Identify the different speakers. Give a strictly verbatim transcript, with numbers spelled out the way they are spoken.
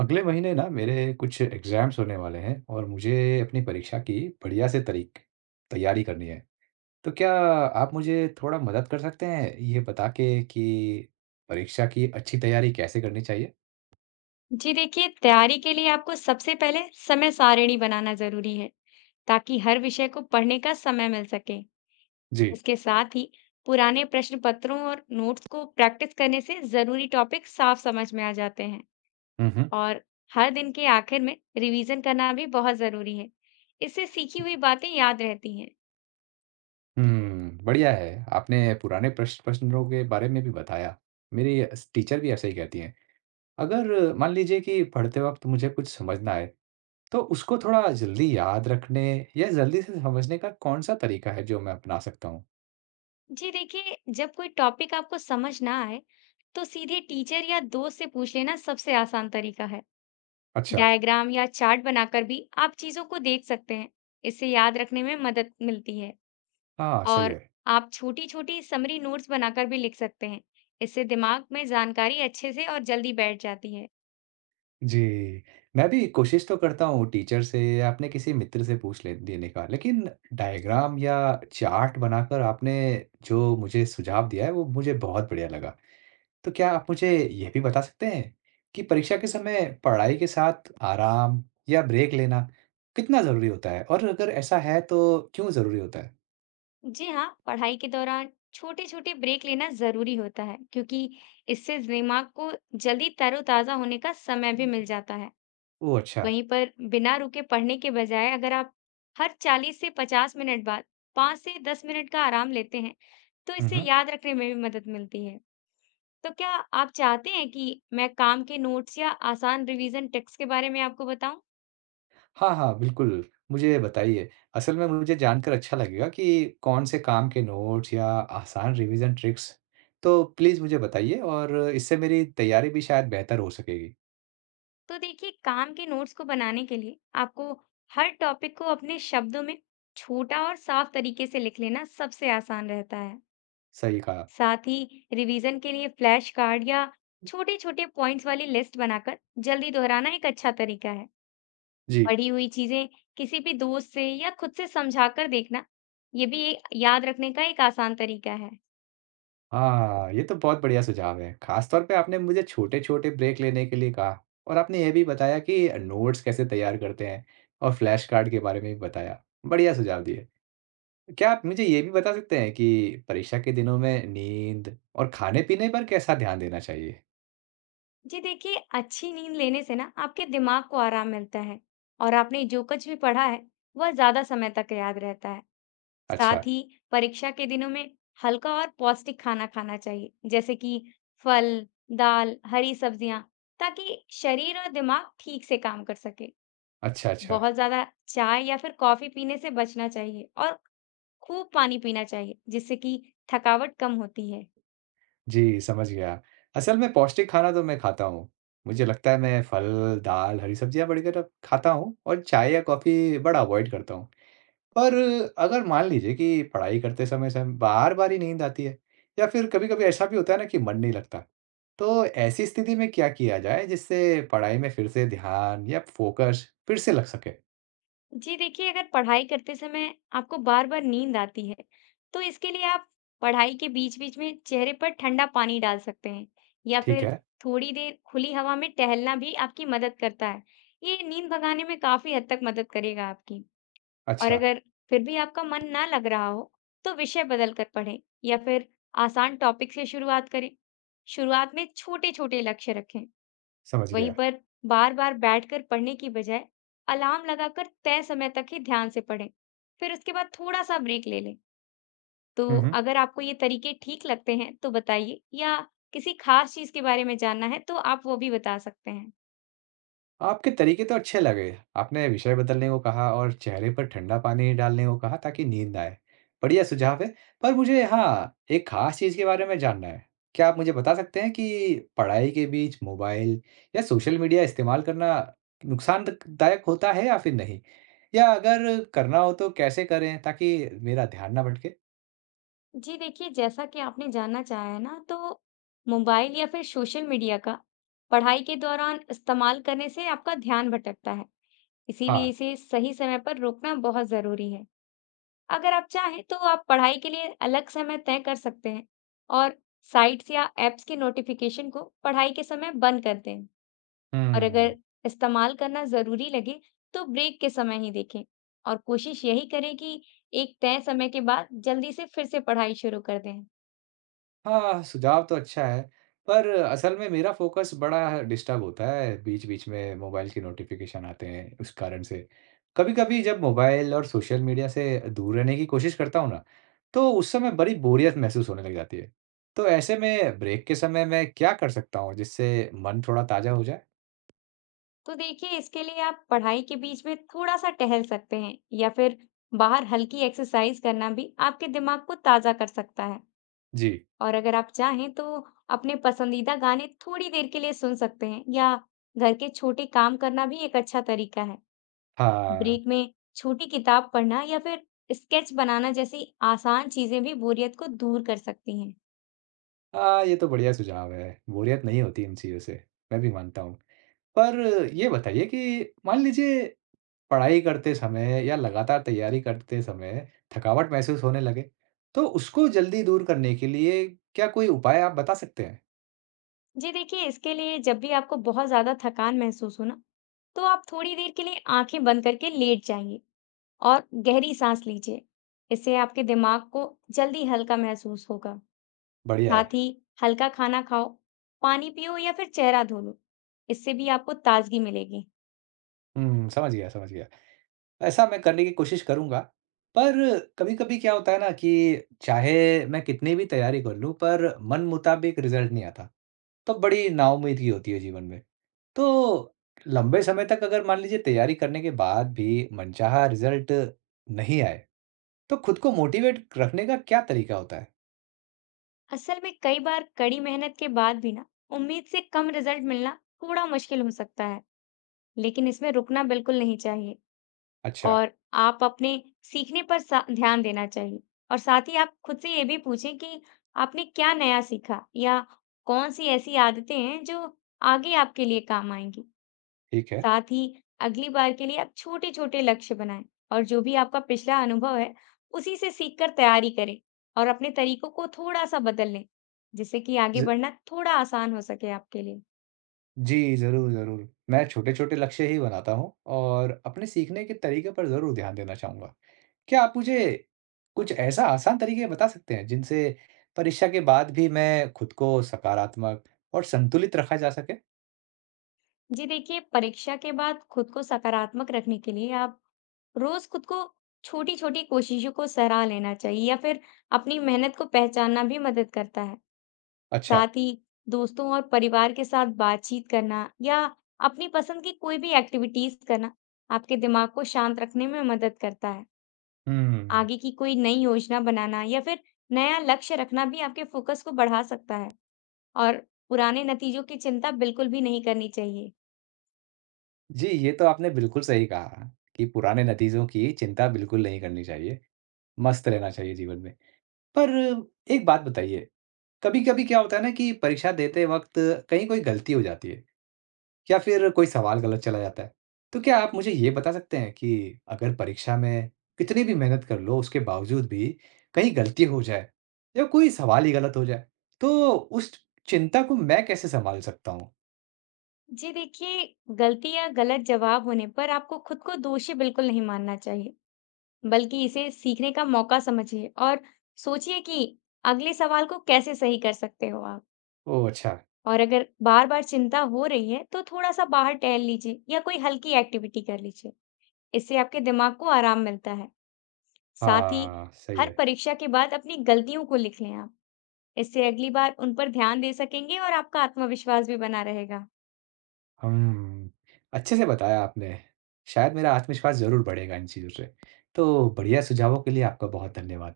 Speaker 1: अगले महीने ना मेरे कुछ एग्जाम्स होने वाले हैं और मुझे अपनी परीक्षा की बढ़िया से तरीक तैयारी करनी है। तो क्या आप मुझे थोड़ा मदद कर सकते हैं ये बता के कि परीक्षा की अच्छी तैयारी कैसे करनी चाहिए?
Speaker 2: जी देखिए, तैयारी के लिए आपको सबसे पहले समय सारिणी बनाना जरूरी है, ताकि हर विषय को पढ़ने का समय मिल सके।
Speaker 1: जी।
Speaker 2: इसके साथ ही पुराने प्रश्न पत्रों और नोट्स को प्रैक्टिस करने से जरूरी टॉपिक साफ समझ में आ जाते हैं
Speaker 1: हुँ, हुँ।
Speaker 2: और हर दिन के आखिर में रिवीजन करना भी बहुत जरूरी है। इससे सीखी हुई बातें याद रहती हैं।
Speaker 1: हुँ, बढ़िया है। आपने पुराने प्रश्न प्रश्नों के बारे में भी बताया। मेरी स टीचर भी ऐसा ही कहती हैं। अगर मान लीजिए कि पढ़ते वक़्त मुझे कुछ समझ ना आए, तो उसको थोड़ा जल्दी याद रखने या जल्दी से समझने का कौन-सा तरीका है जो मैं अपना सकता हूँ?
Speaker 2: जी देखिए, जब कोई टॉपिक आपको समझ ना आए, तो सीधे टीचर या दोस्त से पूछ लेना सबसे आसान तरीका है।
Speaker 1: अच्छा।
Speaker 2: डायग्राम या चार्ट बनाकर भी आप चीजों को देख सकते हैं। इससे याद रखने में मदद मिलती है।
Speaker 1: हाँ, सही
Speaker 2: और
Speaker 1: है।
Speaker 2: आप छोटी छोटी समरी नोट्स बनाकर भी लिख सकते हैं। इससे दिमाग में जानकारी अच्छे से और जल्दी बैठ जाती है।
Speaker 1: जी, मैं भी कोशिश तो करता हूँ टीचर से या अपने किसी मित्र से पूछ ले लेने का, लेकिन डायग्राम या चार्ट बनाकर आपने जो मुझे सुझाव दिया है, वो मुझे बहुत बढ़िया लगा। तो क्या आप मुझे ये भी बता सकते हैं कि परीक्षा के समय पढ़ाई के साथ आराम या ब्रेक लेना कितना ज़रूरी होता है? और अगर ऐसा है, तो क्यों ज़रूरी होता है?
Speaker 2: जी हाँ, पढ़ाई के दौरान छोटे छोटे ब्रेक लेना जरूरी होता है, क्योंकि इससे दिमाग को जल्दी तरोताजा होने का समय भी मिल जाता है।
Speaker 1: ओह! अच्छा।
Speaker 2: वहीं पर बिना रुके पढ़ने के बजाय अगर आप हर चालीस से पचास मिनट बाद पाँच से दस मिनट का आराम लेते हैं, तो
Speaker 1: हुँ,
Speaker 2: इससे
Speaker 1: हुँ।
Speaker 2: याद रखने में भी मदद मिलती है। तो क्या आप चाहते हैं कि मैं काम के नोट्स या आसान रिवीजन टेक्स्ट के बारे में आपको बताऊं?
Speaker 1: हाँ, हाँ, बिल्कुल, मुझे बताइए। असल में मुझे जानकर अच्छा लगेगा कि कौन से काम के नोट्स या आसान रिवीज़न ट्रिक्स, तो प्लीज़ मुझे बताइए और इससे मेरी तैयारी भी शायद बेहतर हो सकेगी।
Speaker 2: तो देखिए, काम के नोट्स को बनाने के लिए आपको हर टॉपिक को अपने शब्दों में छोटा और साफ तरीके से लिख लेना सबसे आसान रहता है।
Speaker 1: सही कहा।
Speaker 2: साथ ही रिवीजन के लिए फ्लैश कार्ड या छोटे छोटे पॉइंट्स वाली लिस्ट बनाकर जल्दी दोहराना एक अच्छा तरीका है।
Speaker 1: जी।
Speaker 2: पढ़ी हुई चीजें किसी भी दोस्त से या खुद से समझा कर देखना, ये भी एक याद रखने का एक आसान तरीका है।
Speaker 1: हाँ, ये तो बहुत बढ़िया सुझाव है। ख़ास तौर पे आपने मुझे छोटे-छोटे ब्रेक लेने के लिए कहा और आपने ये भी बताया कि नोट्स कैसे तैयार करते हैं और फ्लैश कार्ड के बारे में भी बताया। बढ़िया सुझाव दिए। क्या आप मुझे ये भी बता सकते हैं कि परीक्षा के दिनों में नींद और खाने-पीने पर कैसा ध्यान देना चाहिए?
Speaker 2: जी देखिए, अच्छी नींद लेने से ना आपके दिमाग को आराम मिलता है और आपने जो कुछ भी पढ़ा है, वह ज्यादा समय तक याद रहता है।
Speaker 1: अच्छा,
Speaker 2: साथ ही परीक्षा के दिनों में हल्का और पौष्टिक खाना खाना चाहिए, जैसे कि फल, दाल, हरी सब्जियां, ताकि शरीर और दिमाग ठीक से काम कर सके।
Speaker 1: अच्छा, अच्छा।
Speaker 2: बहुत ज्यादा चाय या फिर कॉफी पीने से बचना चाहिए और खूब पानी पीना चाहिए, जिससे कि थकावट कम होती है।
Speaker 1: जी, समझ गया। असल में पौष्टिक खाना तो मैं खाता हूँ। मुझे लगता है मैं फल, दाल, हरी सब्जियाँ वगैरह खाता हूँ और चाय या कॉफ़ी बड़ा अवॉइड करता हूँ। पर अगर मान लीजिए कि पढ़ाई करते समय सम बार-बार ही नींद आती है या फिर कभी-कभी ऐसा भी होता है ना कि मन नहीं लगता, तो ऐसी स्थिति में क्या किया जाए जिससे पढ़ाई में फिर से ध्यान या फोकस फिर से लग सके?
Speaker 2: जी देखिए, अगर पढ़ाई करते समय आपको बार-बार नींद आती है, तो इसके लिए आप पढ़ाई के बीच-बीच में चेहरे पर ठंडा पानी डाल सकते हैं या
Speaker 1: ठीक
Speaker 2: फिर
Speaker 1: है।
Speaker 2: थोड़ी देर खुली हवा में टहलना भी आपकी मदद करता है। ये नींद भगाने में काफ़ी हद तक मदद करेगा आपकी। और
Speaker 1: अच्छा,
Speaker 2: अगर फिर भी आपका मन ना लग रहा हो, तो विषय बदल कर पढ़ें या फिर आसान टॉपिक से शुरुआत करें। शुरुआत में छोटे-छोटे लक्ष्य रखें।
Speaker 1: समझ
Speaker 2: वहीं
Speaker 1: गया।
Speaker 2: पर बार-बार बैठकर पढ़ने की बजाय अलार्म लगाकर तय समय तक ही ध्यान से पढ़ें। फिर उसके बाद थोड़ा-सा ब्रेक ले लें। तो
Speaker 1: हुँ, हुँ।
Speaker 2: अगर आपको ये तरीके ठीक लगते हैं तो बताइए, या किसी खास चीज़ के बारे में जानना है तो आप वो भी बता सकते हैं।
Speaker 1: आपके तरीके तो अच्छे लगे। आपने विषय बदलने को कहा और चेहरे पर ठंडा पानी डालने को कहा ताकि नींद आए। बढ़िया सुझाव है, पर मुझे हाँ, एक ख़ास चीज़ के बारे में जानना है। क्या आप मुझे बता सकते हैं कि पढ़ाई के बीच मोबाइल या सोशल मीडिया इस्तेमाल करना नुकसानद दायक होता है या फिर नहीं? या अगर करना हो तो कैसे करें ताकि मेरा ध्यान ना भटके?
Speaker 2: जी देखिए, जैसा कि आपने जानना चाहा है ना, तो मोबाइल या फिर सोशल मीडिया का पढ़ाई के दौरान इस्तेमाल करने से आपका ध्यान भटकता है। इसीलिए
Speaker 1: हाँ।
Speaker 2: इसे सही समय पर रोकना बहुत ज़रूरी है। अगर आप चाहें तो आप पढ़ाई के लिए अलग समय तय कर सकते हैं और साइट्स या ऐप्स के नोटिफिकेशन को पढ़ाई के समय बंद कर दें। और
Speaker 1: हुँ।
Speaker 2: अगर इस्तेमाल करना ज़रूरी लगे, तो ब्रेक के समय ही देखें और कोशिश यही करें कि एक तय समय के बाद जल्दी से फिर से पढ़ाई शुरू कर दें।
Speaker 1: हाँ, सुझाव तो अच्छा है, पर असल में मेरा फ़ोकस बड़ा डिस्टर्ब होता है, बीच-बीच में मोबाइल के नोटिफ़िकेशन आते हैं, उस कारण से। कभी-कभी जब मोबाइल और सोशल मीडिया से दूर रहने की कोशिश करता हूँ ना, तो उस समय बड़ी बोरियत महसूस होने लग जाती है। तो ऐसे में ब्रेक के समय मैं क्या कर सकता हूँ, जिससे मन थोड़ा ताज़ा हो जाए?
Speaker 2: तो देखिए, इसके लिए आप पढ़ाई के बीच में थोड़ा सा टहल सकते हैं या फिर बाहर हल्की एक्सरसाइज करना भी आपके दिमाग को ताज़ा कर सकता है।
Speaker 1: जी,
Speaker 2: और अगर आप चाहें तो अपने पसंदीदा गाने थोड़ी देर के लिए सुन सकते हैं, या घर के छोटे काम करना भी एक अच्छा तरीका है।
Speaker 1: हाँ।
Speaker 2: ब्रेक में छोटी किताब पढ़ना या फिर स्केच बनाना जैसी आसान चीजें भी बोरियत को दूर कर सकती हैं।
Speaker 1: हाँ, ये तो बढ़िया सुझाव है, बोरियत नहीं होती इन चीज़ों से, मैं भी मानता हूँ। पर ये बताइए कि मान लीजिए पढ़ाई करते समय या लगातार तैयारी करते समय थकावट महसूस होने लगे, तो उसको जल्दी दूर करने के लिए क्या कोई उपाय आप बता सकते हैं?
Speaker 2: जी देखिए, इसके लिए जब भी आपको बहुत ज्यादा थकान महसूस हो ना, तो आप थोड़ी देर के लिए आंखें बंद करके लेट जाइए और गहरी सांस लीजिए। इससे आपके दिमाग को जल्दी हल्का महसूस होगा।
Speaker 1: बढ़िया है।
Speaker 2: साथ ही हल्का खाना खाओ, पानी पियो या फिर चेहरा धो लो। इससे भी आपको ताजगी मिलेगी।
Speaker 1: हुँ, समझ गया, समझ गया। ऐसा मैं करने की कोशिश करूँगा, पर कभी-कभी क्या होता है ना कि चाहे मैं कितनी भी तैयारी कर लूँ, पर मन मुताबिक रिज़ल्ट नहीं आता, तो बड़ी नाउम्मीदगी होती है जीवन में। तो लंबे समय तक अगर मान लीजिए तैयारी करने के बाद भी मनचाहा रिज़ल्ट नहीं आए, तो खुद को मोटिवेट रखने का क्या तरीका होता है?
Speaker 2: असल में कई बार कड़ी मेहनत के बाद भी ना उम्मीद से कम रिजल्ट मिलना थोड़ा मुश्किल हो सकता है, लेकिन इसमें रुकना बिल्कुल नहीं चाहिए।
Speaker 1: अच्छा,
Speaker 2: और आप अपने सीखने पर सा- ध्यान देना चाहिए। और साथ ही आप खुद से ये भी पूछें कि आपने क्या नया सीखा या कौन सी ऐसी आदतें हैं जो आगे आपके लिए काम आएंगी।
Speaker 1: ठीक है।
Speaker 2: साथ ही अगली बार के लिए आप छोटे-छोटे लक्ष्य बनाएं और जो भी आपका पिछला अनुभव है, उसी से सीखकर तैयारी करें और अपने तरीकों को थोड़ा-सा बदल लें, जिससे कि आगे
Speaker 1: ज
Speaker 2: बढ़ना थोड़ा आसान हो सके आपके लिए।
Speaker 1: जी, ज़रूर, ज़रूर। मैं छोटे-छोटे लक्ष्य ही बनाता हूँ और अपने सीखने के तरीके पर ज़रूर ध्यान देना चाहूँगा। क्या आप मुझे कुछ ऐसा आसान तरीके बता सकते हैं, जिनसे परीक्षा के बाद भी मैं खुद को सकारात्मक और संतुलित रखा जा सके?
Speaker 2: जी देखिए, परीक्षा के बाद खुद को सकारात्मक रखने के लिए आप रोज खुद को छोटी-छोटी कोशिशों को सराह लेना चाहिए या फिर अपनी मेहनत को पहचानना भी मदद करता है।
Speaker 1: अच्छा,
Speaker 2: साथ ही दोस्तों और परिवार के साथ बातचीत करना या अपनी पसंद की कोई भी एक्टिविटीज करना आपके दिमाग को शांत रखने में मदद करता है।
Speaker 1: हुँ।
Speaker 2: आगे की कोई नई योजना बनाना या फिर नया लक्ष्य रखना भी आपके फोकस को बढ़ा सकता है और पुराने नतीजों की चिंता बिल्कुल भी नहीं करनी चाहिए।
Speaker 1: जी, ये तो आपने बिल्कुल सही कहा कि पुराने नतीजों की चिंता बिल्कुल नहीं करनी चाहिए, मस्त रहना चाहिए जीवन में। पर एक बात बताइए, कभी-कभी क्या होता है ना कि परीक्षा देते वक़्त कहीं कोई गलती हो जाती है। या फिर कोई सवाल गलत चला जाता है। तो क्या आप मुझे ये बता सकते हैं कि अगर परीक्षा में कितनी भी मेहनत कर लो, उसके बावजूद भी कहीं गलती हो जाए या कोई सवाल ही गलत हो जाए, तो उस चिंता को मैं कैसे सँभाल सकता हूँ?
Speaker 2: जी देखिए, गलती या गलत जवाब होने पर आपको खुद को दोषी बिल्कुल नहीं मानना चाहिए, बल्कि इसे सीखने का मौका समझिए और सोचिए कि अगले सवाल को कैसे सही कर सकते हो आप।
Speaker 1: ओह! अच्छा।
Speaker 2: और अगर बार-बार चिंता हो रही है, तो थोड़ा-सा बाहर टहल लीजिए या कोई हल्की एक्टिविटी कर लीजिए। इससे आपके दिमाग को आराम मिलता है। साथ ही
Speaker 1: हाँ, सही
Speaker 2: हर
Speaker 1: है।
Speaker 2: परीक्षा के बाद अपनी गलतियों को लिख लें आप। इससे अगली बार उन पर ध्यान दे सकेंगे और आपका आत्मविश्वास भी बना रहेगा।
Speaker 1: हम्म, अच्छे से बताया आपने। शायद मेरा आत्मविश्वास ज़रूर बढ़ेगा इन चीज़ों से। तो बढ़िया सुझावों के लिए आपका बहुत धन्यवाद।